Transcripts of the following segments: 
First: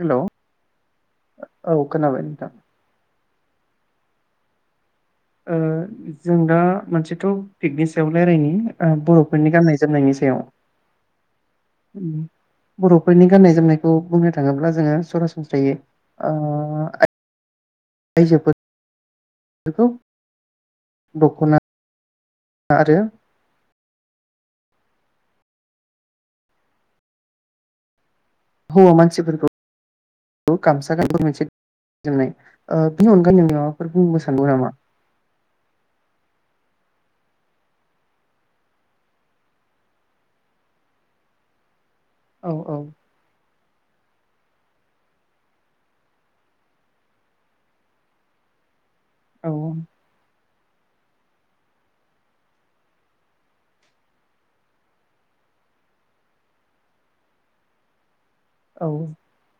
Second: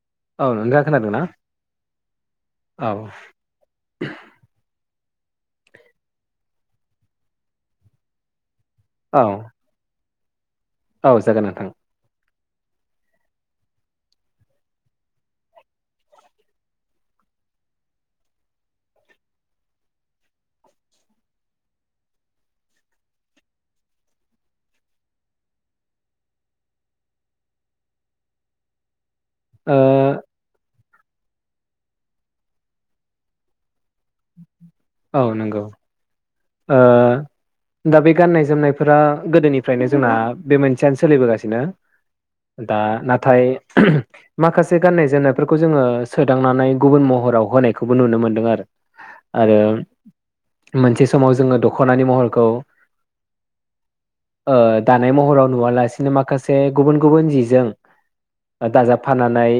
Hello औ नोंथाङा खोनादोंना? औ खोनाबाय नोंथां औ [inaudible] ओ जों दा मोनसे टपिकनि सायाव रायलायनि। औ बर'फोरनि गाननाय जोमनायनि सायाव। औ जागोन नोंथां। बर'फोरनि गान्नाय जोमनायखौ बुंनो थाङोब्ला जोङो सरासनस्रायै ओ आयजोफोर बेखौ दख'ना आरो हौवा मान ओ तिफोरखौ गामस [unintelligible] मोनसे [unintelligible] नाय ओ बिनि अनगायै माबाफोर बुंनो सानो नामा? औ नोंगौ ओ दा बे गाननाय जोमनायफोरा गोदोनिफ्रायनो जोंना बे मोनसेयानो सोलिबोगासिनो औ दा औ नाथाय माखासे गाननाय जोमनायफोरखौ जोङो सोदांनानै गुबुन महराव होनायखौबो नुनो मोन्दों आरो औ आरो मोनसे समाव जोङो दख'नानि महरखौ ओ दानाय महराव नुवालासिनो माखासे गुबुन गुबुन जिजों औ दाजाबफानानै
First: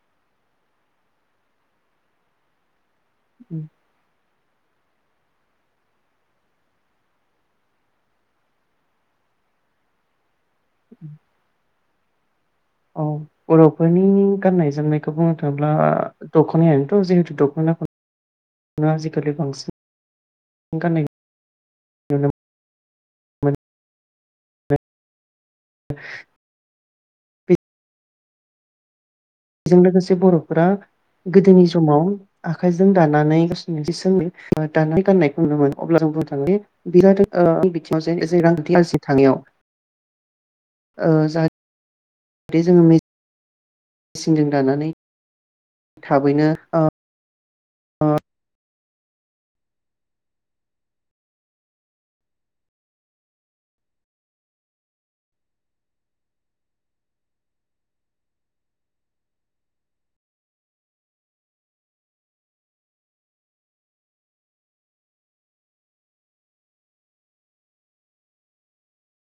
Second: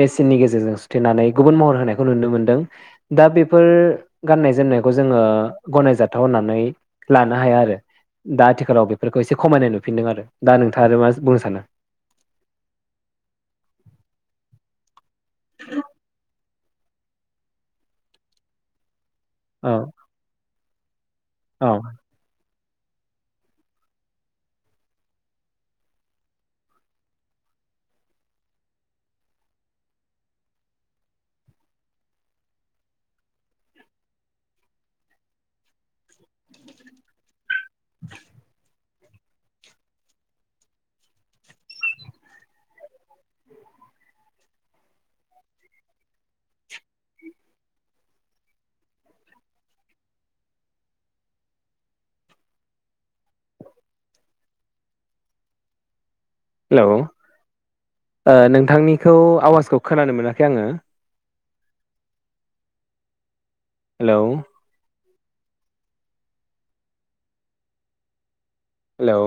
मेसिननि गेजेरजों सुथेनानै गुबुन महर होनायखौ नुनो मोनदों दा बेफोर गाननाय जोमनायखौ जोङो गनायजाथाव होननानै लानो हाया आरो दा आथिखालाव बेफोरखौ एसे खमायनाय नुफिनदों आरो दा नोंथाङा आरो मा बुंनो सानो औ बर'फोरनि गाननाय जोमनाय बुंनो थांब्ला दखनायाथ जेहेथु दखना ना औ [unintelligible] [unintelligible] औ [inaudible] बेजों लोगोसे बर'फोरा गोदोनि समाव आखाइजों दानानै [unintelligible] दानानै गाननायखौ नुनो मोनो अब्ला जों बुंनो [unintelligible] बे जादों [unintelligible] ओ बिथिंयाव [unintelligible] थांनायाव ओ जाहाथ थे जोङो [unintelligible] मेसिनजों दानानै थाबैनो अ अ हेलौ ओ नोंथांनिखौ आवाजखौ खोनानो मोनाखै आङो। Hello hello